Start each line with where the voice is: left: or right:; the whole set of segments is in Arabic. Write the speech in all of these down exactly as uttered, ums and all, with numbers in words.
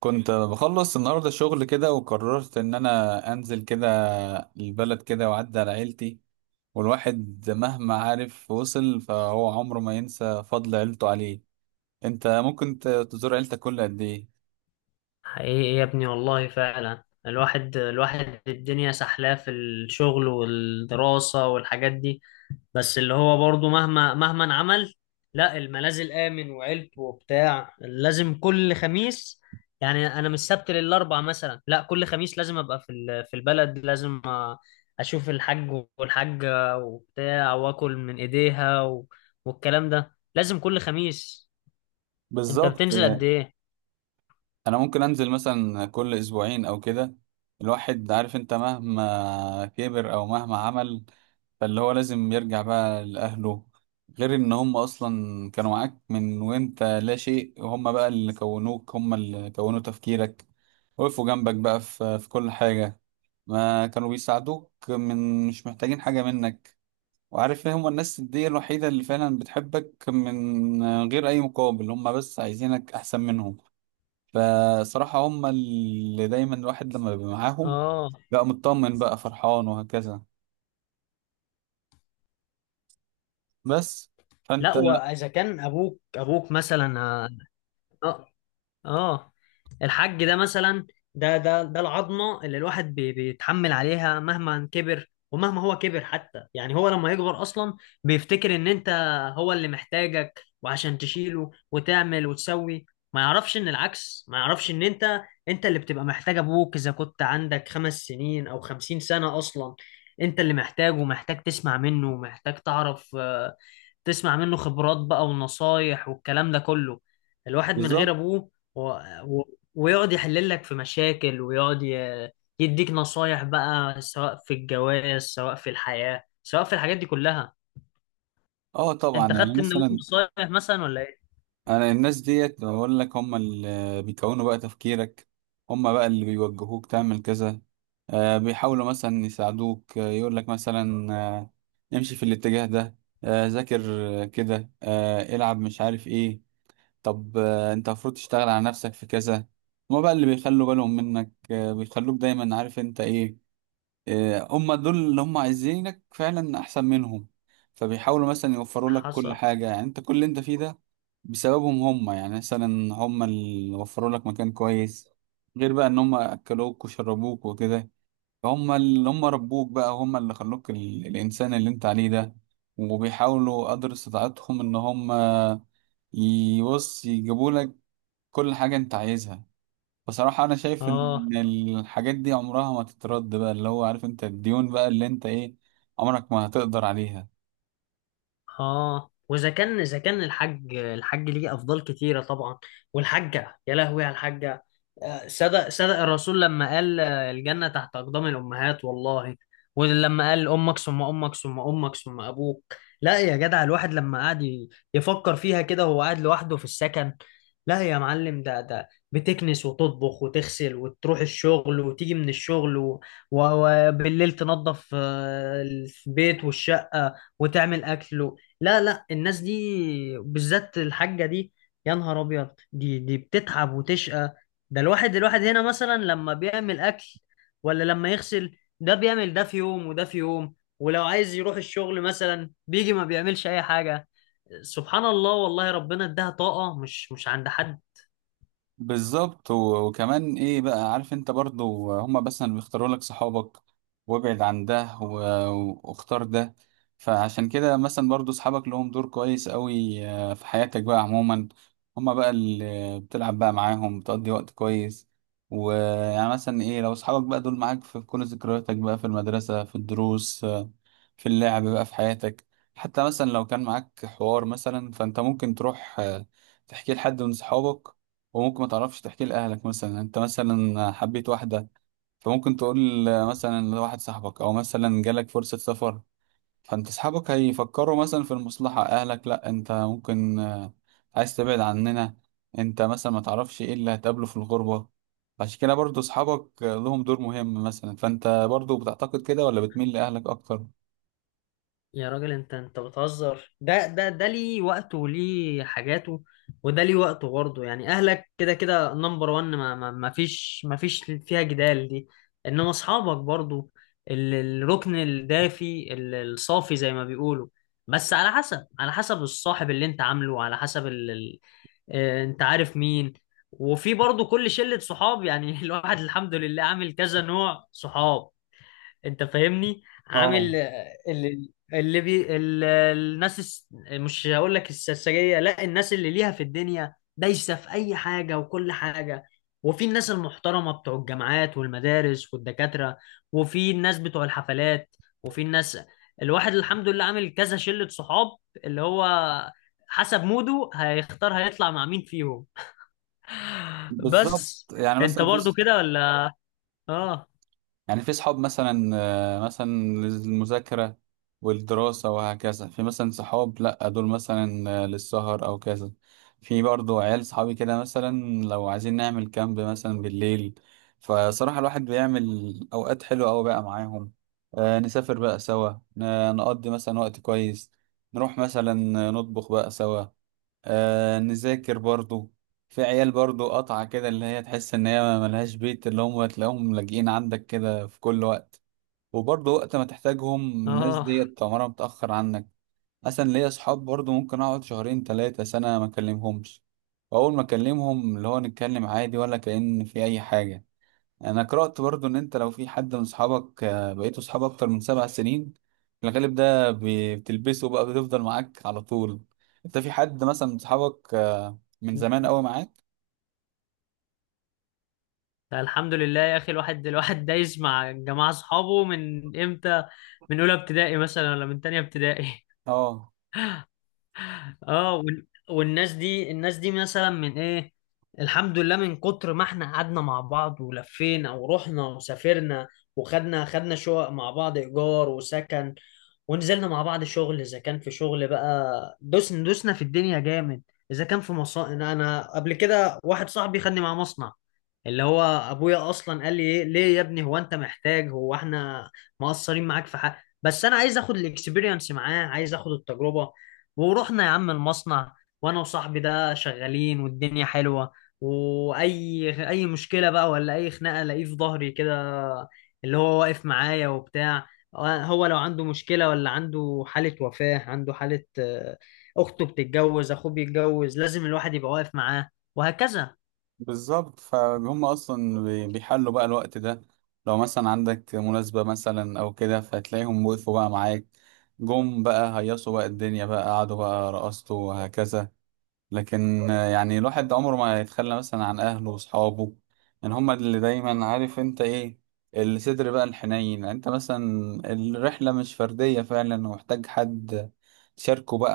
right: كنت بخلص النهاردة شغل كده وقررت إن أنا أنزل كده البلد كده وأعدي على عيلتي. والواحد مهما عارف وصل فهو عمره ما ينسى فضل عيلته عليه. أنت ممكن ت- تزور عيلتك كل قد إيه؟
left: حقيقي يا ابني، والله فعلا الواحد الواحد الدنيا سحلاه في الشغل والدراسة والحاجات دي. بس اللي هو برضو مهما مهما عمل، لا الملاذ الآمن وعيلته وبتاع لازم كل خميس. يعني أنا من السبت للأربع مثلا، لا كل خميس لازم أبقى في ال- في البلد، لازم أ- أشوف الحاج والحاجة وبتاع وآكل من إيديها و- والكلام ده لازم كل خميس. أنت
right: بالظبط.
left: بتنزل قد إيه؟
right: انا ممكن انزل مثلا كل اسبوعين او كده. الواحد عارف انت مهما كبر او مهما عمل، فاللي هو لازم يرجع بقى لاهله. غير ان هم اصلا كانوا معاك من وانت لا شيء، وهم بقى اللي كونوك، هم اللي كونوا تفكيرك، وقفوا جنبك بقى في في كل حاجة. ما كانوا بيساعدوك من مش محتاجين حاجة منك. وعارف ايه، هم الناس دي الوحيدة اللي فعلا بتحبك من غير اي مقابل، هم بس عايزينك احسن منهم. فصراحة هم اللي دايما الواحد لما بيبقى معاهم
left: آه.
right: بقى مطمن بقى فرحان وهكذا. بس
left: لا،
right: فانت
left: واذا كان ابوك ابوك مثلا، آه، اه، الحج ده مثلا، ده ده ده العظمه اللي الواحد بي- بيتحمل عليها مهما كبر، ومهما هو كبر حتى. يعني هو لما يكبر اصلا بيفتكر ان انت هو اللي محتاجك، وعشان تشيله وتعمل وتسوي. ما يعرفش ان العكس، ما يعرفش ان انت انت اللي بتبقى محتاج ابوك اذا كنت عندك خمس سنين او خمسين سنه اصلا. انت اللي محتاجه، ومحتاج تسمع منه، ومحتاج تعرف، آه، تسمع منه خبرات بقى ونصايح والكلام ده كله. الواحد من غير
right: بالظبط.
left: ابوه و... و... ويقعد يحلل لك في مشاكل، ويقعد ي... يديك نصايح بقى، سواء في الجواز سواء في الحياة سواء في الحاجات دي كلها.
right: اه طبعا،
left: انت
right: يعني
left: خدت من أبوك
right: مثلا
left: نصايح مثلا ولا ايه؟
right: انا الناس ديت بقول لك هم اللي بيكونوا بقى تفكيرك، هم بقى اللي بيوجهوك تعمل كذا. آه بيحاولوا مثلا يساعدوك، آه يقول لك مثلا، آه امشي في الاتجاه ده، آه ذاكر، آه كده، آه العب، مش عارف ايه. طب آه، انت المفروض تشتغل على نفسك في كذا. هما بقى اللي بيخلوا بالهم منك، آه، بيخلوك دايما عارف انت ايه. آه، هما دول اللي هما عايزينك فعلا احسن منهم. فبيحاولوا مثلا يوفروا لك كل
left: حصل.
right: حاجة. يعني انت كل اللي انت فيه ده بسببهم هما. يعني مثلا هما اللي وفروا لك مكان كويس، غير بقى ان هما اكلوك وشربوك وكده. هما اللي هما ربوك بقى، هما اللي خلوك ال... الانسان اللي انت عليه ده. وبيحاولوا قدر استطاعتهم ان هما يبص يجيبوا لك كل حاجة انت عايزها. بصراحة انا شايف
left: اه.
right: ان الحاجات دي عمرها ما تترد بقى، اللي هو عارف انت الديون بقى اللي انت ايه، عمرك ما هتقدر عليها.
left: اه، واذا كان اذا كان الحاج الحاج ليه افضال كتيره طبعا، والحاجه يا لهوي على الحاجه. آه، صدق صدق الرسول لما قال، آه، الجنه تحت اقدام الامهات والله. ولما قال امك ثم امك ثم امك ثم ابوك. لا يا جدع، الواحد لما قعد ي- يفكر فيها كده وهو قاعد لوحده في السكن. لا يا معلم، ده ده بتكنس وتطبخ وتغسل وتروح الشغل وتيجي من الشغل و- و- وبالليل تنظف، آه، البيت والشقه وتعمل اكل. لا، لا، الناس دي بالذات، الحاجة دي، يا نهار أبيض، دي دي بتتعب وتشقى. ده الواحد الواحد هنا مثلا لما بيعمل أكل ولا لما يغسل، ده بيعمل ده في يوم وده في يوم، ولو عايز يروح الشغل مثلا بيجي ما بيعملش أي حاجة. سبحان الله، والله ربنا اداها طاقة مش مش عند حد.
right: بالظبط. و- وكمان ايه بقى، عارف انت برضو هما بس اللي بيختاروا لك صحابك، وابعد عن ده و- واختار ده. فعشان كده مثلا برضو صحابك لهم دور كويس قوي آه، في حياتك بقى عموما. هما بقى اللي بتلعب بقى معاهم، بتقضي وقت كويس. ويعني مثلا ايه، لو صحابك بقى دول معاك في كل ذكرياتك بقى، في المدرسة، في الدروس، في اللعب بقى في حياتك. حتى مثلا لو كان معاك حوار مثلا، فانت ممكن تروح آه، تحكيه لحد من صحابك، وممكن ما تعرفش تحكيه لأهلك. مثلا انت مثلا حبيت واحدة، فممكن تقول آه، مثلا لواحد صاحبك. او مثلا جالك فرصة سفر، فانت صحابك هيفكروا مثلا في المصلحة. اهلك لا، انت ممكن آه، عايز تبعد عننا، انت مثلا ما تعرفش ايه اللي هتقابله في الغربة. عشان كده برضو صحابك آه، لهم دور مهم مثلا. فانت برضو بتعتقد كده ولا بتميل لأهلك اكتر؟
left: يا راجل، انت انت بتهزر، ده ده ده ليه وقته وليه حاجاته، وده ليه وقته برضه. يعني اهلك كده كده نمبر وان، ما, ما, ما فيش ما فيش فيها جدال دي. انما اصحابك برضه ال- الركن الدافي ال- الصافي زي ما بيقولوا. بس على حسب على حسب الصاحب اللي انت عامله، على حسب ال... ال... اه، انت عارف مين. وفي برضه كل شلة صحاب يعني الواحد الحمد لله عامل كذا نوع صحاب، انت فاهمني،
right: اه
left: عامل اللي, اللي بي ال- الناس، الس- مش هقول لك السرسجية، لا، الناس اللي ليها في الدنيا، دايسة في اي حاجة وكل حاجة. وفي الناس المحترمة بتوع الجامعات والمدارس والدكاترة، وفي الناس بتوع الحفلات، وفي الناس. الواحد الحمد لله عامل كذا شلة صحاب اللي هو حسب موده هيختار هيطلع مع مين فيهم.
right: بالظبط،
left: بس
right: يعني
left: انت
right: مثلا في،
left: برضو كده ولا؟ اه.
right: يعني في صحاب مثلا آه، مثلا للمذاكرة والدراسة وهكذا. في مثلا صحاب لأ دول مثلا آه، للسهر أو كذا. في برضو عيال صحابي كده مثلا لو عايزين نعمل كامب مثلا بالليل، فصراحة الواحد بيعمل أوقات حلوة أوي بقى معاهم. آه، نسافر بقى سوا، ن- نقضي مثلا وقت كويس، نروح مثلا، نطبخ بقى سوا، آه نذاكر برضو. في عيال برضو قطعة كده اللي هي تحس ان هي ملهاش بيت، اللي هم تلاقيهم لاجئين عندك كده في كل وقت. وبرضو وقت ما تحتاجهم الناس
left: اه،
right: ديت عمرها متأخر عنك. مثلا ليا صحاب برضو ممكن اقعد شهرين تلاتة سنة ما اكلمهمش، واول ما اكلمهم اللي هو نتكلم عادي ولا كأن في اي حاجة. يعني انا قرأت برضو ان انت لو في حد من اصحابك آه، بقيتوا اصحاب اكتر من سبع سنين، في الغالب ده بي- بتلبسه بقى، بتفضل معاك على طول. انت في حد مثلا من اصحابك آه، من زمان قوي معاك؟
left: الحمد لله يا اخي، الواحد الواحد دايس مع جماعه اصحابه من امتى، من اولى ابتدائي مثلا ولا من تانية ابتدائي.
right: اه
left: اه، وال- والناس دي الناس دي مثلا من ايه. الحمد لله من كتر ما احنا قعدنا مع بعض ولفينا ورحنا وسافرنا، وخدنا خدنا شقق مع بعض ايجار وسكن، ونزلنا مع بعض شغل اذا كان في شغل بقى. دوسنا دوسنا في الدنيا جامد. اذا كان في مصانع، انا قبل كده واحد صاحبي خدني مع مصنع، اللي هو ابويا اصلا قال لي، ايه ليه يا ابني، هو انت محتاج، هو احنا مقصرين معاك في حق؟ بس انا عايز اخد الاكسبيرينس معاه، عايز اخد التجربه. ورحنا يا عم المصنع، وانا وصاحبي ده شغالين والدنيا حلوة. واي اي مشكلة بقى، ولا اي خناقة، الاقيه في ظهري كده اللي هو واقف معايا وبتاع. هو لو عنده مشكلة، ولا عنده حالة وفاة، عنده حالة، آه، اخته بتتجوز، اخوه بيتجوز، لازم الواحد يبقى واقف معاه وهكذا.
right: بالظبط، فهم اصلا بي- بيحلوا بقى الوقت ده. لو مثلا عندك مناسبة مثلا او كده، فتلاقيهم وقفوا بقى معاك، جم بقى هيصوا بقى الدنيا بقى، قعدوا بقى رقصتوا وهكذا. لكن آه، يعني الواحد عمره ما يتخلى مثلا عن اهله واصحابه. يعني هما اللي دايما عارف انت ايه، الصدر بقى الحنين. يعني انت مثلا الرحلة مش فردية فعلا، ومحتاج حد تشاركه بقى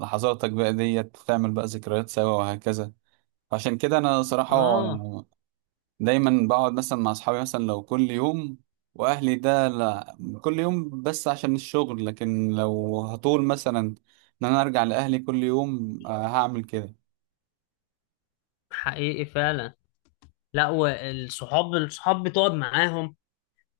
right: لحظاتك بقى ديت، تعمل بقى ذكريات سوا وهكذا. عشان كده انا صراحة
left: اه.
right: دايما بقعد مثلا مع اصحابي مثلا لو كل يوم، واهلي ده لا، كل يوم بس عشان الشغل. لكن لو هطول مثلا ان انا ارجع لاهلي كل يوم آه، هعمل كده.
left: حقيقي فعلا. لا، والصحاب، الصحاب بتقعد معاهم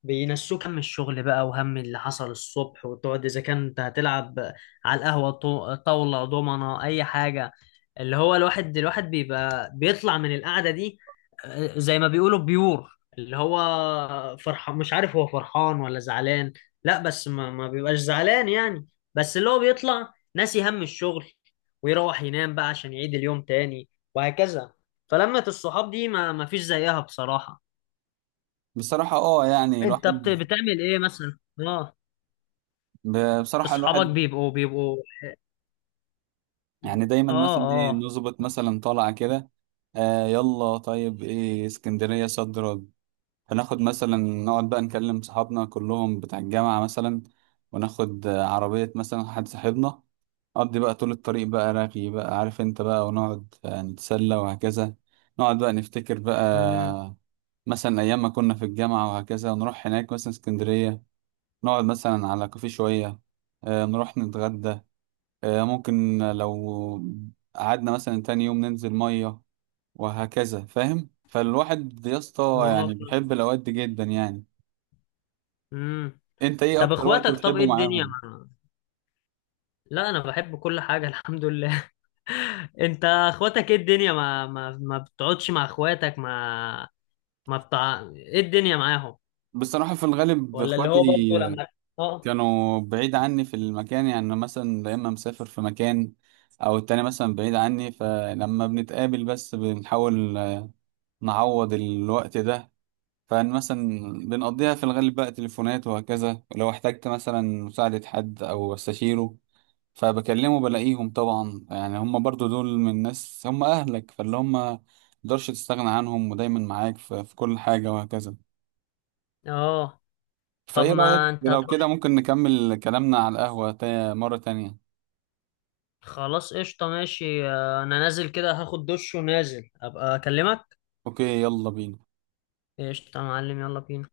left: بينسوك هم الشغل بقى، وهم اللي حصل الصبح، وتقعد اذا كنت هتلعب على القهوة طو- طاولة دومنة اي حاجة. اللي هو الواحد الواحد بيبقى بيطلع من القعدة دي، آه، زي ما بيقولوا بيور، اللي هو فرحان، مش عارف هو فرحان ولا زعلان. لا بس ما, ما بيبقاش زعلان يعني، بس اللي هو بيطلع ناسي هم الشغل، ويروح ينام بقى عشان يعيد اليوم تاني وهكذا. فلمة الصحاب دي ما, ما فيش زيها بصراحة.
right: بصراحة اه يعني
left: انت بت-
right: الواحد،
left: بتعمل ايه مثلا؟ اه.
right: ب- بصراحة
left: اصحابك
right: الواحد
left: بيبقوا بيبقوا.
right: يعني دايما
left: اه.
right: مثلا ايه،
left: اه.
right: نظبط مثلا طالعة كده، آه يلا طيب ايه، اسكندرية صد رد. فناخد مثلا، نقعد بقى نكلم صحابنا كلهم بتاع الجامعة مثلا، وناخد آه، عربية مثلا حد صاحبنا، نقضي بقى طول الطريق بقى رغي بقى عارف انت بقى، ونقعد آه، نتسلى وهكذا. نقعد بقى نفتكر
left: امم.
right: بقى مثلا أيام ما كنا في الجامعة وهكذا. ونروح هناك مثلا اسكندرية، نقعد مثلا على كافيه شوية، آه، نروح نتغدى، آه، ممكن لو قعدنا مثلا تاني يوم ننزل مية وهكذا، فاهم؟ فالواحد يا اسطى يعني
left: موافق.
right: بيحب الأوقات دي جدا يعني.
left: امم.
right: انت ايه
left: طب
right: أكتر وقت
left: اخواتك، طب ايه
right: بتحبه
left: الدنيا
right: معاهم؟
left: مع... لا، انا بحب كل حاجه الحمد لله انت اخواتك، ايه الدنيا، ما ما ما بتقعدش مع اخواتك، ما ما بتاع، ايه الدنيا معاهم،
right: بصراحة في الغالب
left: ولا اللي
right: اخواتي
left: هو برضه لما. اه.
right: كانوا بعيد عني في المكان، يعني مثلا يا إما مسافر في مكان أو التاني مثلا بعيد عني. فلما بنتقابل بس بنحاول نعوض الوقت ده. فمثلا بنقضيها في الغالب بقى تليفونات وهكذا. ولو احتجت مثلا مساعدة حد أو استشيره، فبكلمه بلاقيهم طبعا. يعني هم برضو دول من الناس، هم أهلك، فاللي هم مقدرش تستغنى عنهم ودايما معاك في, في كل حاجة وهكذا.
left: اه، طب
right: فإيه
left: ما
right: رأيك
left: انت
right: لو كده
left: هتروح.
right: ممكن نكمل كلامنا على القهوة تا- مرة تانية؟
left: خلاص قشطه، ماشي، آه، انا نازل كده هاخد دش ونازل ابقى اكلمك.
right: أوكي، يلا بينا.
left: قشطه يا معلم، يلا بينا.